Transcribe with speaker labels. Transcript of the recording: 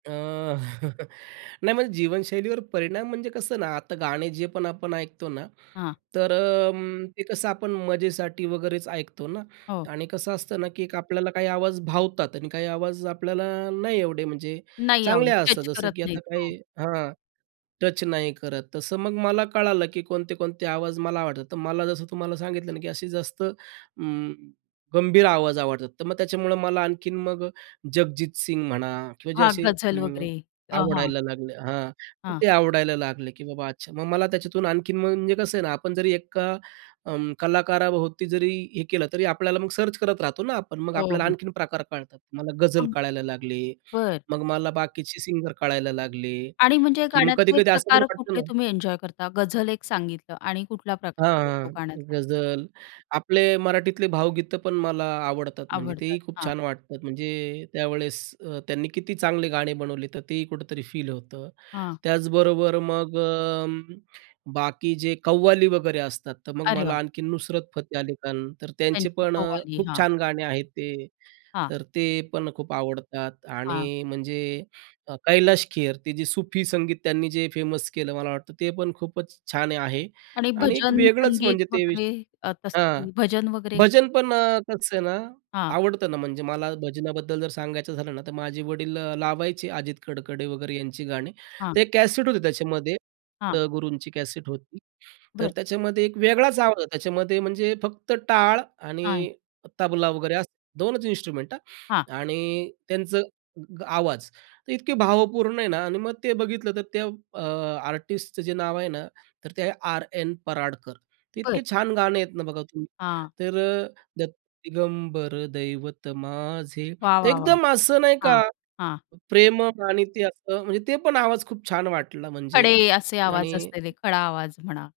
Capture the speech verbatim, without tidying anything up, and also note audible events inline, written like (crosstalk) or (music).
Speaker 1: अ, (chuckles) नाही म्हणजे जीवनशैलीवर परिणाम म्हणजे कसं ना, आता गाणे जे पण आपण ऐकतो ना,
Speaker 2: हां.
Speaker 1: तर अं, ते कसं आपण मजेसाठी वगैरेच ऐकतो ना.
Speaker 2: हो.
Speaker 1: आणि कसं असतं ना की एक आपल्याला काही आवाज भावतात आणि काही आवाज आपल्याला नाही एवढे, म्हणजे
Speaker 2: नाही आवडतं,
Speaker 1: चांगले असतात
Speaker 2: स्ट्रेच
Speaker 1: जसं,
Speaker 2: करत
Speaker 1: की आता
Speaker 2: नाहीत. हो.
Speaker 1: काही हां, टच नाही करत, तसं मग मला कळालं की कोणते, कोणते आवाज मला आवडतात. तर मला जसं तुम्हाला सांगितलं ना, की असे जास्त अं, गंभीर आवाज आवडतात, तर मग त्याच्यामुळं मला आणखीन मग जगजीत सिंग म्हणा किंवा जे
Speaker 2: हां,
Speaker 1: असे
Speaker 2: गझल
Speaker 1: अं,
Speaker 2: वगैरे अ, हां.
Speaker 1: आवडायला लागले हां,
Speaker 2: हां.
Speaker 1: ते आवडायला लागले की बाबा अच्छा, मग मला त्याच्यातून आणखीन म्हणजे कसं आहे ना आपण जरी एका अं, कलाकाराभोवती जरी हे केलं, तरी आपल्याला मग सर्च करत राहतो ना आपण. मग
Speaker 2: हो,
Speaker 1: आपल्याला
Speaker 2: हो.
Speaker 1: आणखीन प्रकार कळतात. मला गझल
Speaker 2: हं.
Speaker 1: कळायला लागले.
Speaker 2: बरं.
Speaker 1: मग मला बाकीचे सिंगर कळायला लागले.
Speaker 2: आणि म्हणजे
Speaker 1: की मग
Speaker 2: गाण्यातले
Speaker 1: कधी-कधी असं पण
Speaker 2: प्रकार
Speaker 1: वाटतं
Speaker 2: कुठले
Speaker 1: ना
Speaker 2: तुम्ही एन्जॉय करता, गझल एक सांगितलं आणि कुठला
Speaker 1: हां,
Speaker 2: प्रकार आवडतो
Speaker 1: हां.
Speaker 2: गाण्यातला?
Speaker 1: गझल, आपले मराठीतले भावगीतं पण मला आवडतात, म्हणजे
Speaker 2: आवडतात.
Speaker 1: तेही खूप
Speaker 2: हां.
Speaker 1: छान वाटतात. म्हणजे त्यावेळेस अ, त्यांनी किती चांगले गाणे बनवले, तर तेही कुठेतरी फील होतं.
Speaker 2: हां.
Speaker 1: त्याचबरोबर मग अं, बाकी जे कव्वाली वगैरे असतात, तर मग
Speaker 2: अरे वाह!
Speaker 1: मला आणखी नुसरत फतेह अली खान, तर त्यांचे
Speaker 2: त्यांची
Speaker 1: पण अ,
Speaker 2: कव्वाली.
Speaker 1: खूप
Speaker 2: हां.
Speaker 1: छान गाणे आहेत ते.
Speaker 2: हां.
Speaker 1: तर ते पण खूप आवडतात
Speaker 2: हां.
Speaker 1: आणि म्हणजे अ, कैलाश खेर ते जे सूफी संगीत त्यांनी जे फेमस केलं, मला वाटतं ते पण खूपच छान आहे
Speaker 2: आणि
Speaker 1: आणि एक
Speaker 2: भजन,
Speaker 1: वेगळंच
Speaker 2: संगीत
Speaker 1: म्हणजे ते
Speaker 2: वगैरे अ,
Speaker 1: विषय हां,
Speaker 2: तसं भजन वगैरे?
Speaker 1: भजन पण कसं आहे ना,
Speaker 2: हां.
Speaker 1: आवडतं ना, म्हणजे मला भजनाबद्दल जर सांगायचं झालं ना, तर माझे वडील लावायचे अजित कडकडे वगैरे यांची गाणी.
Speaker 2: हां.
Speaker 1: ते कॅसेट होते त्याच्यामध्ये,
Speaker 2: हां.
Speaker 1: त्या गुरूंची कॅसेट होती. तर
Speaker 2: बरं.
Speaker 1: त्याच्यामध्ये एक वेगळाच आवाज आहे. त्याच्यामध्ये म्हणजे फक्त टाळ
Speaker 2: हां.
Speaker 1: आणि तबला वगैरे दोन च इन्स्ट्रुमेंट
Speaker 2: हां.
Speaker 1: हां आणि त्यांचं आवाज तर इतके भावपूर्ण आहे ना आणि मग ते बघितलं तर, त्या अ, आर्टिस्टचं जे नाव आहे ना तर ते आहे आरएन पराडकर.
Speaker 2: बरं.
Speaker 1: इतके छान गाणं आहेत ना, बघा तुम्ही
Speaker 2: हां.
Speaker 1: तर अ, दत्त दिगंबर दैवत माझे,
Speaker 2: वाह,
Speaker 1: तर
Speaker 2: वाह, वाह!
Speaker 1: एकदम असं नाही
Speaker 2: हां,
Speaker 1: का
Speaker 2: हां.
Speaker 1: प्रेम (unintelligible) आणि ते असं म्हणजे ते पण आवाज खूप छान वाटला म्हणजे
Speaker 2: खडे असे
Speaker 1: आणि
Speaker 2: आवाज असलेले, खडा आवाज म्हणा.